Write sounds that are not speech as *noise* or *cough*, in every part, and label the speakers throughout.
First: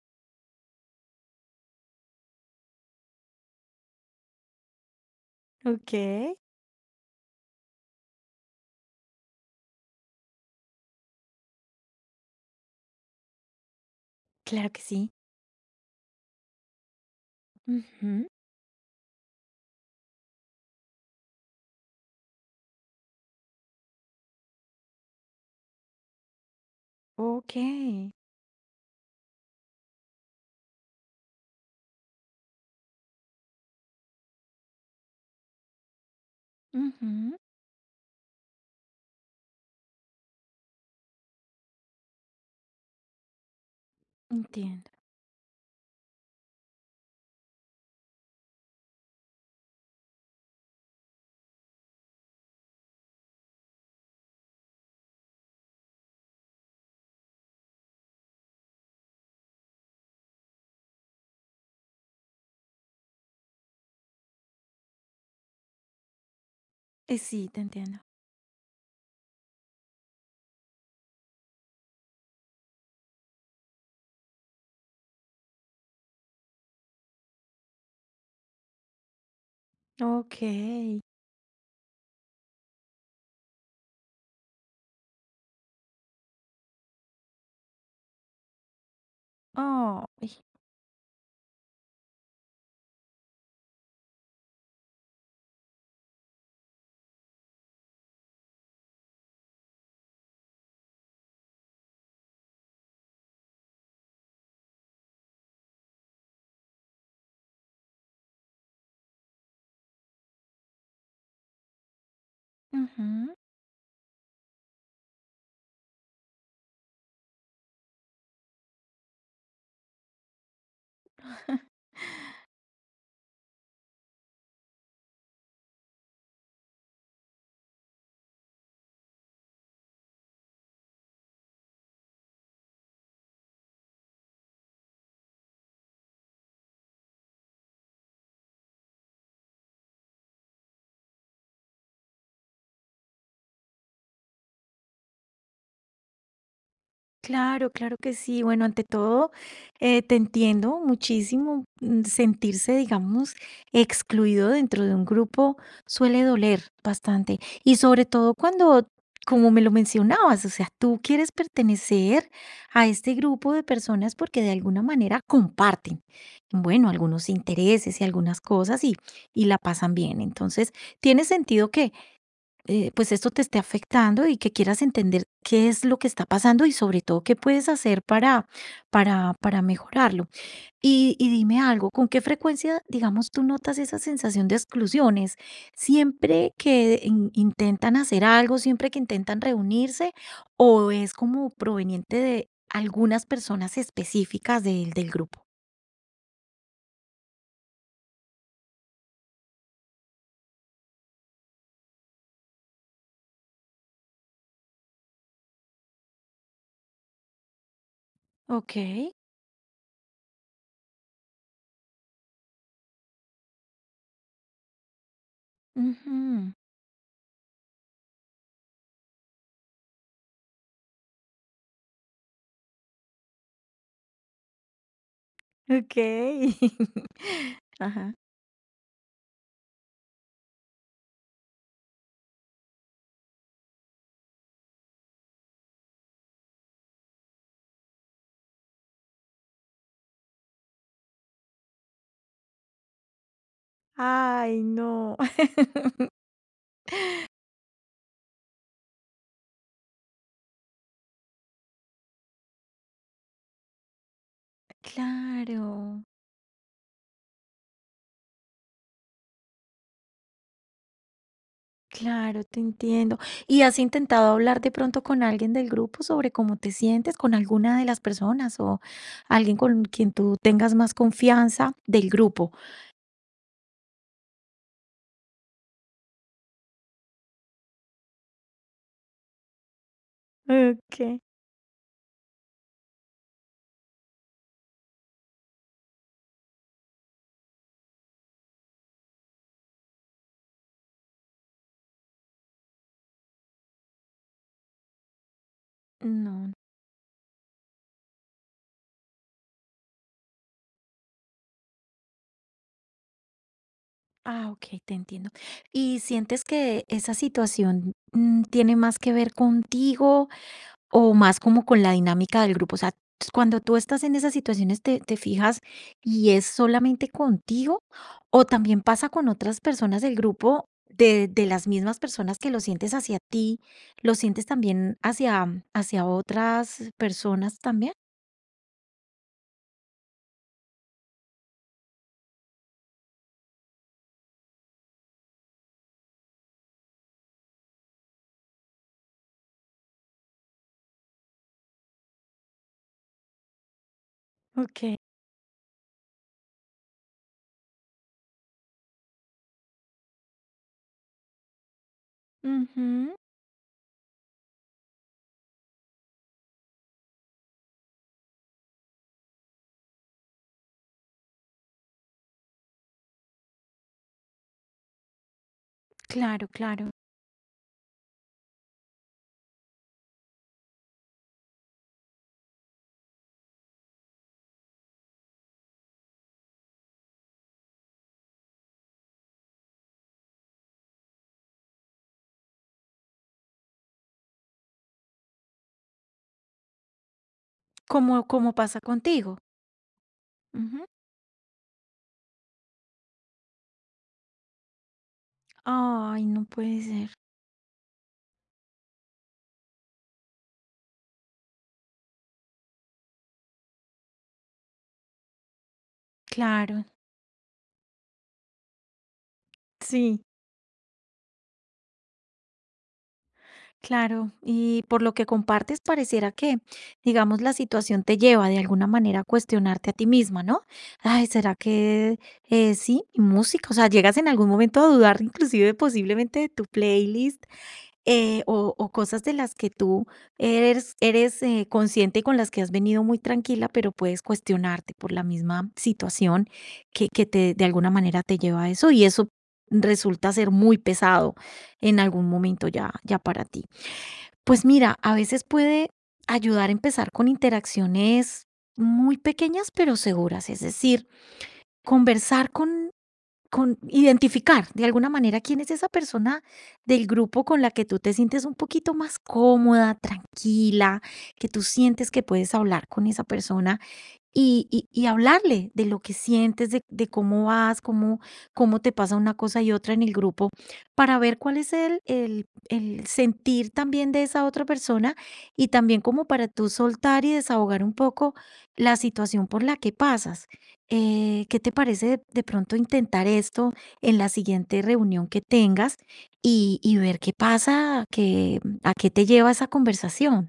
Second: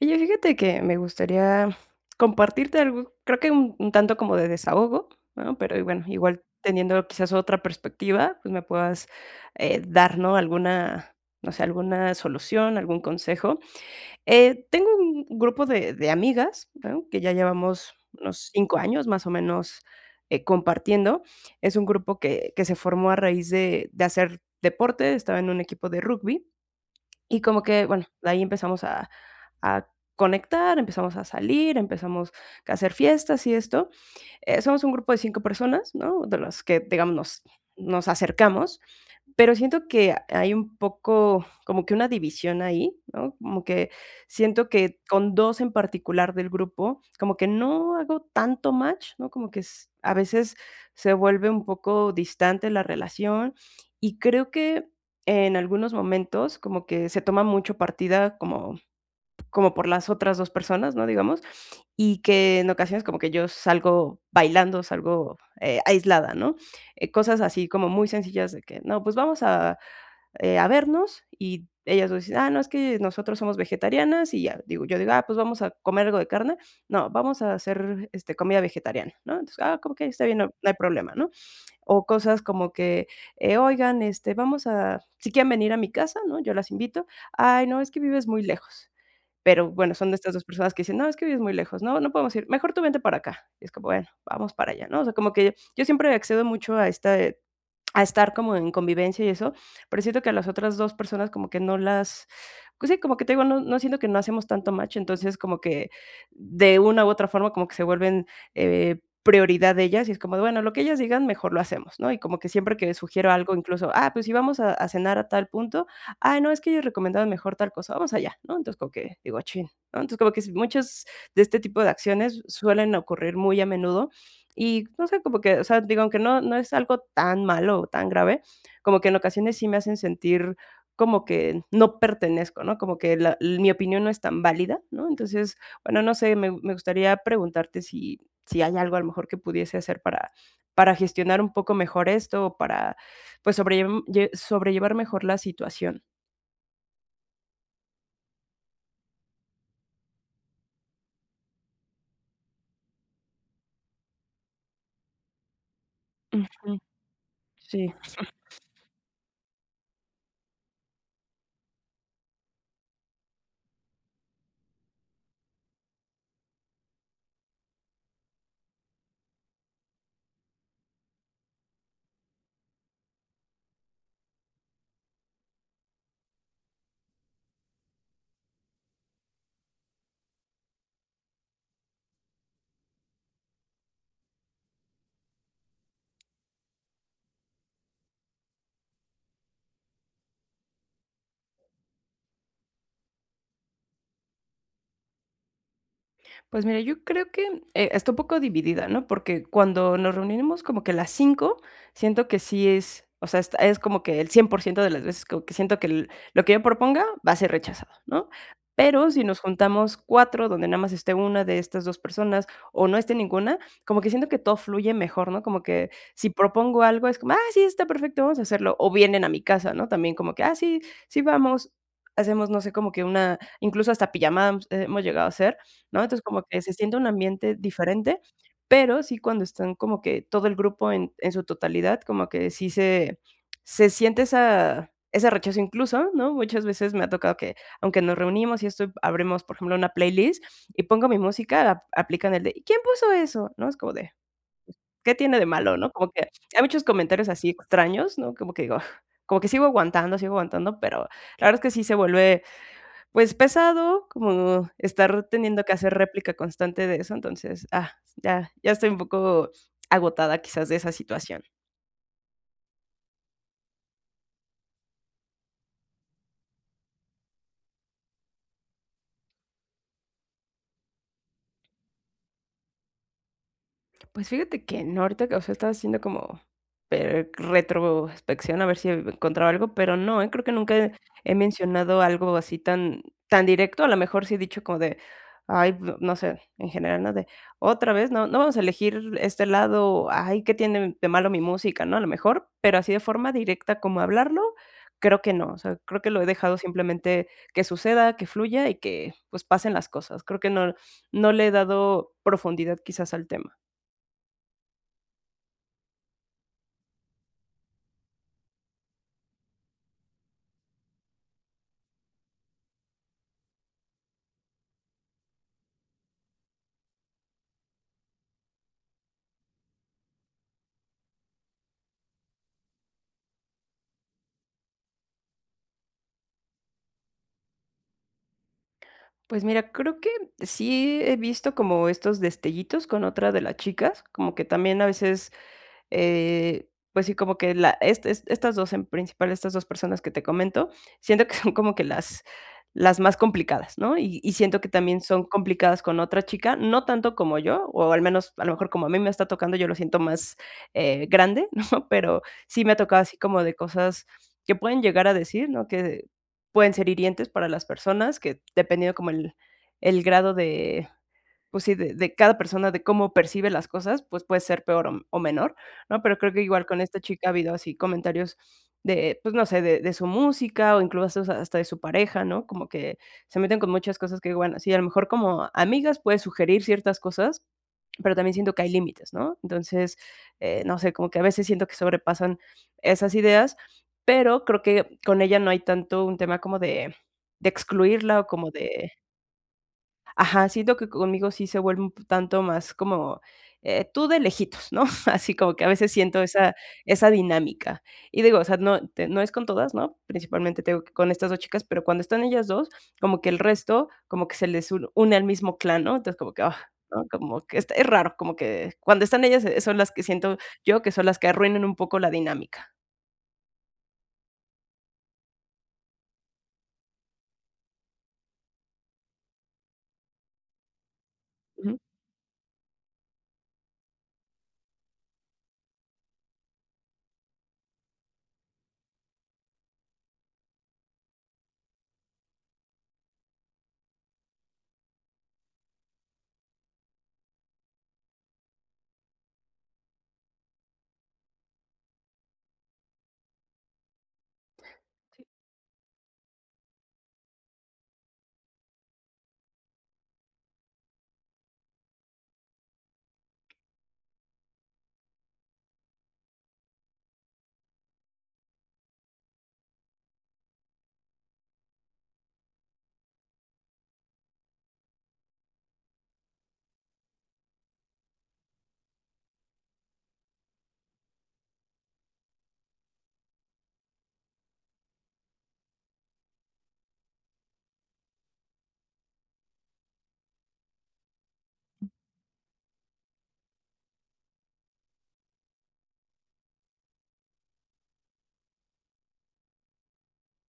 Speaker 1: Oye, fíjate que me gustaría compartirte algo, creo que un tanto como de desahogo, ¿no? Pero y bueno,
Speaker 2: Okey,
Speaker 1: igual teniendo quizás otra perspectiva, pues me puedas dar, ¿no? Alguna, no sé, alguna solución, algún consejo.
Speaker 2: claro que
Speaker 1: Tengo
Speaker 2: sí.
Speaker 1: un grupo de amigas, ¿no? Que ya llevamos
Speaker 2: Ujú,
Speaker 1: unos cinco años más o menos compartiendo. Es un grupo que se formó a raíz de hacer deporte, estaba en un equipo de rugby y como que, bueno,
Speaker 2: okey.
Speaker 1: de ahí empezamos a a conectar, empezamos a salir, empezamos a hacer fiestas y esto. Somos un grupo de 5 personas, ¿no? De las que, digamos,
Speaker 2: Ujú,
Speaker 1: nos acercamos. Pero siento que hay un poco como que una división ahí, ¿no? Como que siento
Speaker 2: entiendo.
Speaker 1: que con 2 en particular del grupo, como que no hago tanto match, ¿no? Como que s a veces se vuelve un poco distante la relación, y creo que en algunos momentos como que se toma mucho partida como por las otras 2 personas, ¿no?, digamos, y que en ocasiones como que yo salgo bailando, salgo, aislada, ¿no?, cosas
Speaker 2: Sí, te
Speaker 1: así como
Speaker 2: entiendo.
Speaker 1: muy sencillas de que: "No, pues vamos a vernos", y ellas dos dicen: "Ah, no, es que nosotros somos vegetarianas", y ya, digo, yo digo: "Ah, pues vamos a comer algo de carne", "No, vamos a hacer, este, comida vegetariana", ¿no?, entonces: "Ah, como que está bien, no hay
Speaker 2: Okey.
Speaker 1: problema", ¿no?, o cosas como que, "Oigan, este, vamos a", si quieren venir a mi casa, ¿no?, yo las invito, "Ay, no, es que vives muy lejos", pero bueno,
Speaker 2: Oh.
Speaker 1: son de estas 2 personas que dicen: "No, es que vives muy lejos, no, no podemos ir, mejor tú vente para acá". Y es como, bueno, vamos para allá, ¿no? O sea, como que yo siempre accedo mucho a esta a estar como en convivencia y eso, pero siento que a las otras 2 personas como que no las pues sí, como que te digo, no siento que no hacemos tanto match, entonces como que de una u otra forma como que se vuelven, prioridad de ellas y es como de, bueno, lo que ellas digan mejor lo hacemos, ¿no? Y como que siempre que sugiero
Speaker 2: Ujú.
Speaker 1: algo, incluso, ah, pues si vamos a cenar a tal punto, ah, no, es que ellos recomendaban mejor tal cosa, vamos allá, ¿no? Entonces como que digo, chin, ¿no? Entonces como que muchas de este tipo de
Speaker 2: *laughs*
Speaker 1: acciones suelen ocurrir muy a menudo y no sé, como que, o sea, digo, aunque no es algo tan malo o tan grave, como que en ocasiones sí me hacen sentir como que no pertenezco, ¿no? Como que mi opinión no es tan válida, ¿no? Entonces, bueno, no sé, me gustaría preguntarte si si hay algo a lo mejor que pudiese hacer para gestionar un poco mejor esto o para, pues, sobrellem lle sobrellevar mejor la situación.
Speaker 2: Claro, claro que sí. Bueno, ante todo, te entiendo muchísimo. Sentirse, digamos, excluido dentro de un grupo suele doler
Speaker 1: Ujú,
Speaker 2: bastante. Y
Speaker 1: sí.
Speaker 2: sobre todo cuando, como me lo mencionabas, o sea, tú quieres pertenecer a este grupo de personas porque de alguna manera comparten, bueno, algunos intereses y algunas cosas y la pasan bien. Entonces, tiene sentido que pues esto te esté afectando y que quieras entender qué es lo que está pasando y sobre todo qué puedes hacer para, mejorarlo. Y dime algo, ¿con qué frecuencia, digamos, tú notas esa sensación de exclusiones? ¿Siempre que intentan hacer algo, siempre que intentan reunirse o es como proveniente de algunas personas específicas del grupo?
Speaker 1: Pues mira, yo creo que, está un poco dividida, ¿no? Porque cuando nos reunimos como que las 5, siento que sí es, o sea, es como que el 100% de las veces como que siento que l lo que yo proponga va a ser rechazado, ¿no?
Speaker 2: Ok.
Speaker 1: Pero si nos juntamos 4, donde nada más esté una de estas 2 personas o no esté ninguna, como que siento que todo fluye mejor, ¿no? Como que si
Speaker 2: Ujú,
Speaker 1: propongo algo es como: "Ah, sí, está perfecto, vamos a hacerlo", o vienen a mi casa, ¿no? También como que: "Ah, sí, sí, vamos", hacemos, no sé, como que una incluso hasta pijamadas hemos hemos llegado a hacer,
Speaker 2: ok.
Speaker 1: ¿no? Entonces, como que se siente un ambiente
Speaker 2: *laughs* Ajá.
Speaker 1: diferente, pero sí cuando están como que todo el grupo en su totalidad, como que sí se siente esa ese rechazo incluso, ¿no? Muchas veces me ha tocado que, aunque nos reunimos y esto, abrimos, por ejemplo, una playlist y pongo mi música, ap aplican el de: "¿Y quién puso eso?", ¿no? Es como de:
Speaker 2: Ay,
Speaker 1: "¿Qué
Speaker 2: no.
Speaker 1: tiene de malo?", ¿no? Como que hay muchos comentarios así extraños, ¿no? Como que digo, *laughs* como que sigo aguantando, pero la verdad es que sí se vuelve pues pesado, como estar
Speaker 2: Claro,
Speaker 1: teniendo que hacer réplica constante de eso, entonces, ah, ya estoy un poco agotada quizás de esa situación.
Speaker 2: claro, te entiendo. ¿Y has intentado hablar de pronto con alguien del grupo sobre cómo te sientes, con alguna de las personas o alguien con quien tú tengas más confianza del grupo?
Speaker 1: Pues fíjate que no, ahorita que, o sea, estaba haciendo como per retrospección a ver si encontraba algo, pero no, creo que nunca
Speaker 2: Ok.
Speaker 1: he mencionado algo así tan directo. A lo mejor sí he dicho como de, ay, no sé, en general, ¿no? De otra vez, no vamos a elegir este lado, ay, ¿qué tiene de malo mi música?, ¿no? A lo mejor, pero así de forma directa como hablarlo, creo que no. O sea, creo que lo he
Speaker 2: No.
Speaker 1: dejado simplemente que suceda, que fluya y que, pues, pasen las cosas. Creo que no le he dado profundidad quizás al tema.
Speaker 2: Ah, ok, te entiendo. ¿Y sientes que esa situación tiene más que ver contigo? O más como con la dinámica del grupo. O sea, s cuando tú estás en esas situaciones, ¿te fijas y es solamente contigo, o también pasa con otras personas del grupo, de las mismas personas que lo sientes hacia ti, lo sientes también hacia otras personas también?
Speaker 1: Pues mira, creo que sí he visto como estos destellitos con otra de las chicas, como que también a veces eh, pues sí, como que la estas 2 en principal, estas 2 personas que te comento, siento que *laughs* son como que las más complicadas, ¿no? Y siento que
Speaker 2: Okey.
Speaker 1: también son complicadas con otra chica, no tanto como yo, o al menos a lo mejor como a mí me está tocando, yo lo siento más, grande, *laughs* ¿no? Pero sí me ha tocado
Speaker 2: Ujú.
Speaker 1: así como de cosas que pueden llegar a decir, ¿no? Que pueden ser hirientes para las personas, que dependiendo como el grado de pues sí, de cada persona, de cómo percibe las cosas, pues puede ser peor o menor, ¿no? Pero creo que
Speaker 2: Claro,
Speaker 1: igual con
Speaker 2: claro.
Speaker 1: esta chica ha habido así comentarios de, pues no sé, de su música o incluso hasta de su pareja, ¿no? Como que se meten con muchas cosas que, bueno, sí, a lo mejor como amigas puedes sugerir ciertas cosas, pero también siento que hay límites, ¿no? Entonces, no sé, como que a veces siento que sobrepasan esas ideas, pero creo que con ella no hay tanto un tema como de
Speaker 2: Como
Speaker 1: excluirla o como
Speaker 2: como pasa
Speaker 1: de
Speaker 2: contigo.
Speaker 1: Ajá, siento
Speaker 2: Ujú.
Speaker 1: que conmigo sí se vuelve un tanto más como, tú de lejitos, ¿no? *laughs* Así como que a veces siento
Speaker 2: Ay, no
Speaker 1: esa
Speaker 2: puede ser.
Speaker 1: dinámica. Y digo, o sea, no es con todas, ¿no? Principalmente tengo que con estas 2 chicas, pero cuando están ellas 2 como que el resto, como que se les un une al mismo clan, ¿no? Entonces, como que, ah,
Speaker 2: Claro,
Speaker 1: ¿no? Como que es raro, como que cuando están ellas, son las que
Speaker 2: sí.
Speaker 1: siento yo que son las que arruinan un poco la dinámica.
Speaker 2: Claro, y por lo que compartes pareciera que, digamos, la situación te lleva de alguna manera a cuestionarte a ti misma, ¿no? Ay, ¿será
Speaker 1: Ujú.
Speaker 2: que sí, mi música? O sea, llegas en algún momento a dudar inclusive posiblemente de tu playlist o cosas de las que tú eres, consciente y con las que has venido muy tranquila, pero puedes cuestionarte por la misma situación que te, de alguna manera te lleva a eso y eso resulta ser muy pesado en algún momento ya, ya para ti. Pues mira, a veces puede ayudar a empezar con interacciones muy pequeñas pero seguras, es decir, conversar con identificar de alguna manera quién es esa persona del grupo con la que tú te sientes un poquito más cómoda, tranquila, que tú sientes que puedes hablar con esa persona y hablarle de lo que sientes, de cómo vas, cómo te pasa una cosa y otra en el grupo, para ver cuál es el sentir también de esa otra persona, y también como para tú soltar y desahogar un poco la situación por la que pasas. ¿Qué te parece de pronto intentar esto en la siguiente reunión que tengas y ver qué pasa, qué a qué te lleva esa conversación?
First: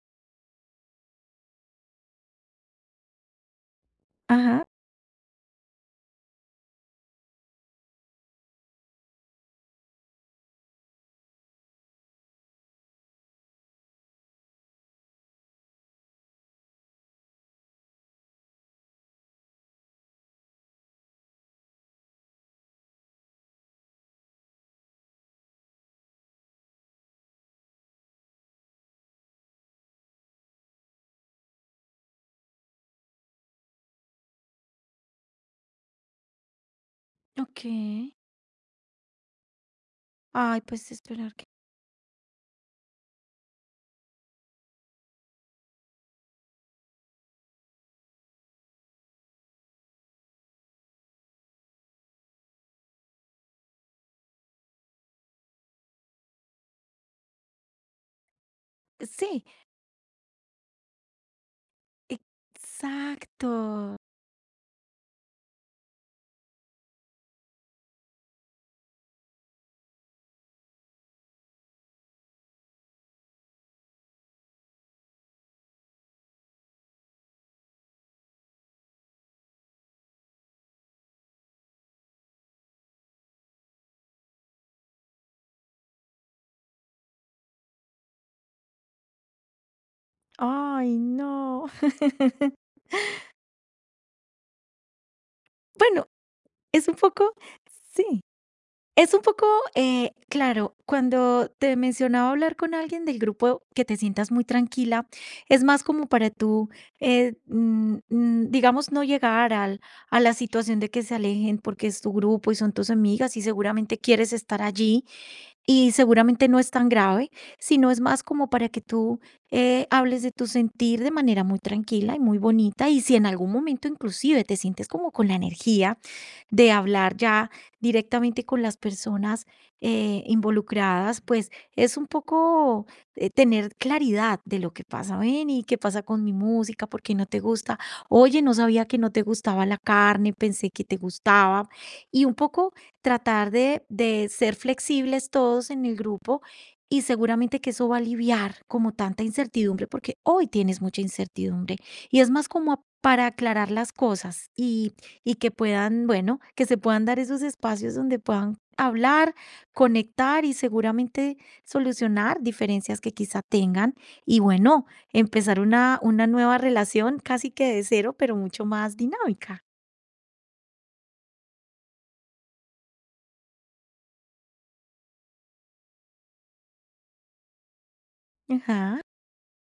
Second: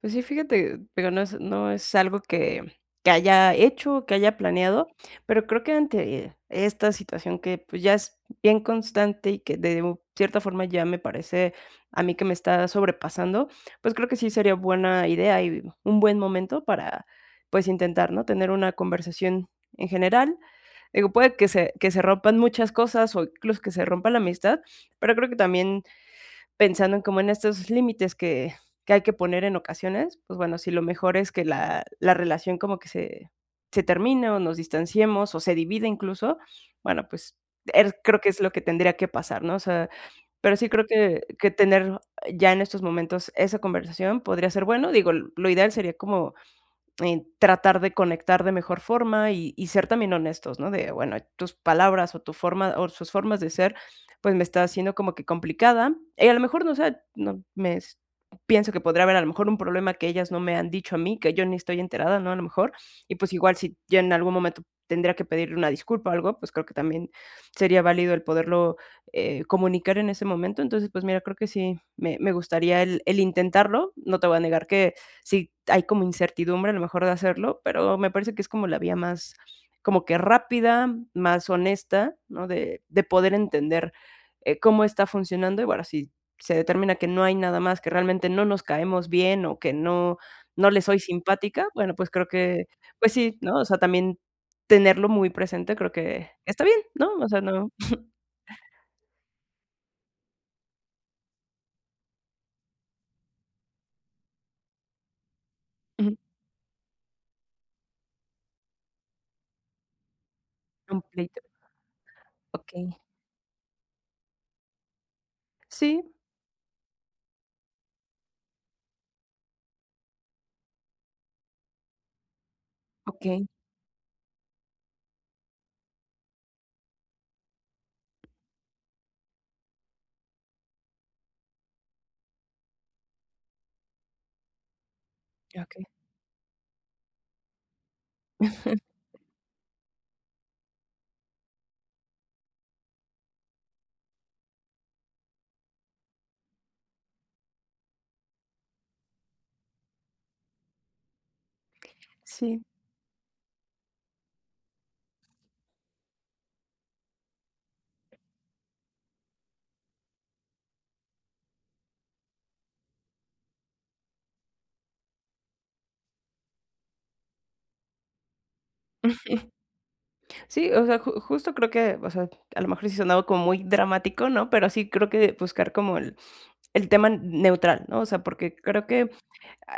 Speaker 1: Pues sí, fíjate, pero no es algo que haya hecho, que haya
Speaker 2: Ajá.
Speaker 1: planeado, pero creo que ante esta situación que, pues, ya es bien constante y que de u cierta forma ya me parece a mí que me está sobrepasando, pues, creo que sí sería buena idea y un buen momento para, pues, intentar, ¿no?, tener una conversación en general. Digo, puede que se rompan muchas cosas o incluso que se rompa la amistad, pero creo que también pensando en como en estos límites que hay que poner en ocasiones, pues bueno, si lo mejor es que la relación como que se termine o nos distanciemos o se divide incluso, bueno, pues, er
Speaker 2: Okey.
Speaker 1: creo que es lo que tendría que pasar, ¿no? O sea, pero
Speaker 2: Ay,
Speaker 1: sí creo
Speaker 2: pues
Speaker 1: que
Speaker 2: esperar que
Speaker 1: tener ya en estos momentos esa conversación podría ser bueno, digo, lo ideal sería como tratar de conectar de mejor forma y ser también honestos, ¿no? De, bueno, tus palabras o tu forma o sus formas de ser, pues me está haciendo como que complicada. Y a lo mejor, no sé, no, me, pienso que podría haber a lo
Speaker 2: sí.
Speaker 1: mejor un problema que ellas no me han dicho a mí, que yo ni estoy enterada, ¿no? A lo mejor. Y pues
Speaker 2: Exacto.
Speaker 1: igual si yo en algún momento tendría que pedirle una disculpa o algo, pues creo que también sería válido el poderlo comunicar en ese momento. Entonces, pues mira, creo que sí, me gustaría el intentarlo. No te voy a negar que sí hay como incertidumbre a lo mejor de hacerlo, pero me parece que es como la vía más como que rápida, más honesta, ¿no? De poder entender, cómo está funcionando y bueno, si se determina que no hay nada más, que realmente no nos caemos bien o que no le
Speaker 2: Ay,
Speaker 1: soy simpática,
Speaker 2: no.
Speaker 1: bueno, pues
Speaker 2: *laughs*
Speaker 1: creo que, pues sí, ¿no? O sea, también tenerlo muy presente creo
Speaker 2: Bueno,
Speaker 1: que está bien,
Speaker 2: es un
Speaker 1: ¿no? O
Speaker 2: poco
Speaker 1: sea, no
Speaker 2: sí, es un poco, claro, cuando te mencionaba hablar con alguien del grupo que te sientas muy tranquila, es más como
Speaker 1: ujú,
Speaker 2: para tú, digamos, no llegar al a la situación de
Speaker 1: un
Speaker 2: que se
Speaker 1: pleito,
Speaker 2: alejen porque es tu grupo y son
Speaker 1: okey.
Speaker 2: tus amigas y seguramente quieres estar allí. Y
Speaker 1: Sí,
Speaker 2: seguramente no es tan grave, sino es más como para que tú hables de tu sentir de manera muy tranquila y muy bonita. Y si en
Speaker 1: okey,
Speaker 2: algún momento inclusive te sientes como con la energía de hablar ya directamente con las personas involucradas, pues es un poco tener claridad de lo que pasa. Ven, ¿y qué
Speaker 1: okey.
Speaker 2: pasa con mi música? ¿Por qué no te gusta? Oye, no sabía
Speaker 1: *laughs*
Speaker 2: que no te gustaba la carne, pensé que te gustaba. Y un poco tratar de ser flexibles todos en el grupo y seguramente que eso va a aliviar como tanta incertidumbre, porque hoy tienes mucha incertidumbre y es más
Speaker 1: Sí.
Speaker 2: como para aclarar las cosas y que puedan, bueno, que se puedan dar esos espacios donde puedan hablar, conectar y seguramente solucionar diferencias que quizá tengan y bueno, empezar una nueva relación casi que de cero, pero mucho más dinámica.
Speaker 1: Sí, o sea, ju justo creo que, o sea, a lo mejor sí sonaba como muy dramático, ¿no? Pero sí creo que buscar como el tema neutral, ¿no? O sea, porque creo
Speaker 2: Ajá,
Speaker 1: que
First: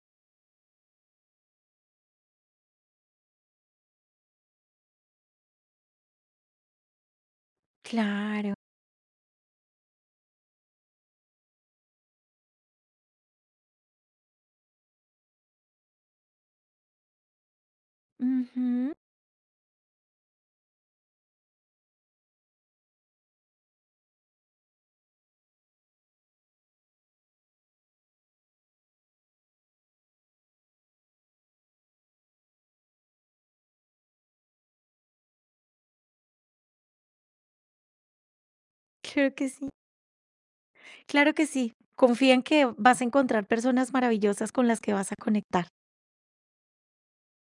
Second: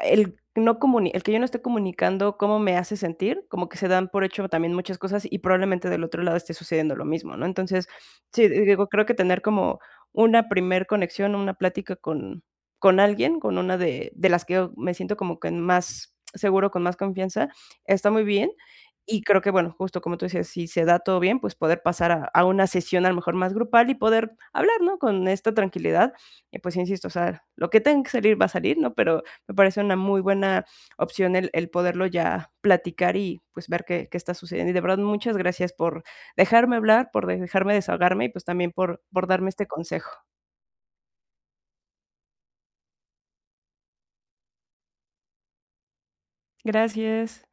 Speaker 1: el que yo no esté comunicando cómo me hace sentir, como que se dan por hecho también muchas cosas y probablemente del otro lado esté sucediendo lo mismo, ¿no? Entonces, sí,
Speaker 2: claro.
Speaker 1: digo, creo que tener como una primer conexión, una plática con alguien, con una de las que yo me siento como que más seguro, con más confianza, está muy bien.
Speaker 2: Ujú.
Speaker 1: Y creo que, bueno, justo como tú decías, si se da todo bien, pues poder pasar a una sesión a lo mejor más grupal y poder hablar, ¿no? Con esta tranquilidad. Y pues insisto, o sea, lo que tenga que salir va a salir, ¿no? Pero me parece una muy buena opción el poderlo ya platicar y, pues, ver qué está sucediendo. Y de verdad, muchas gracias por dejarme hablar, por dejarme desahogarme y, pues, también por
Speaker 2: Claro
Speaker 1: darme
Speaker 2: que
Speaker 1: este
Speaker 2: sí.
Speaker 1: consejo.
Speaker 2: Claro que sí. Confía en que vas a encontrar personas maravillosas con las que vas a conectar.
Speaker 1: Gracias.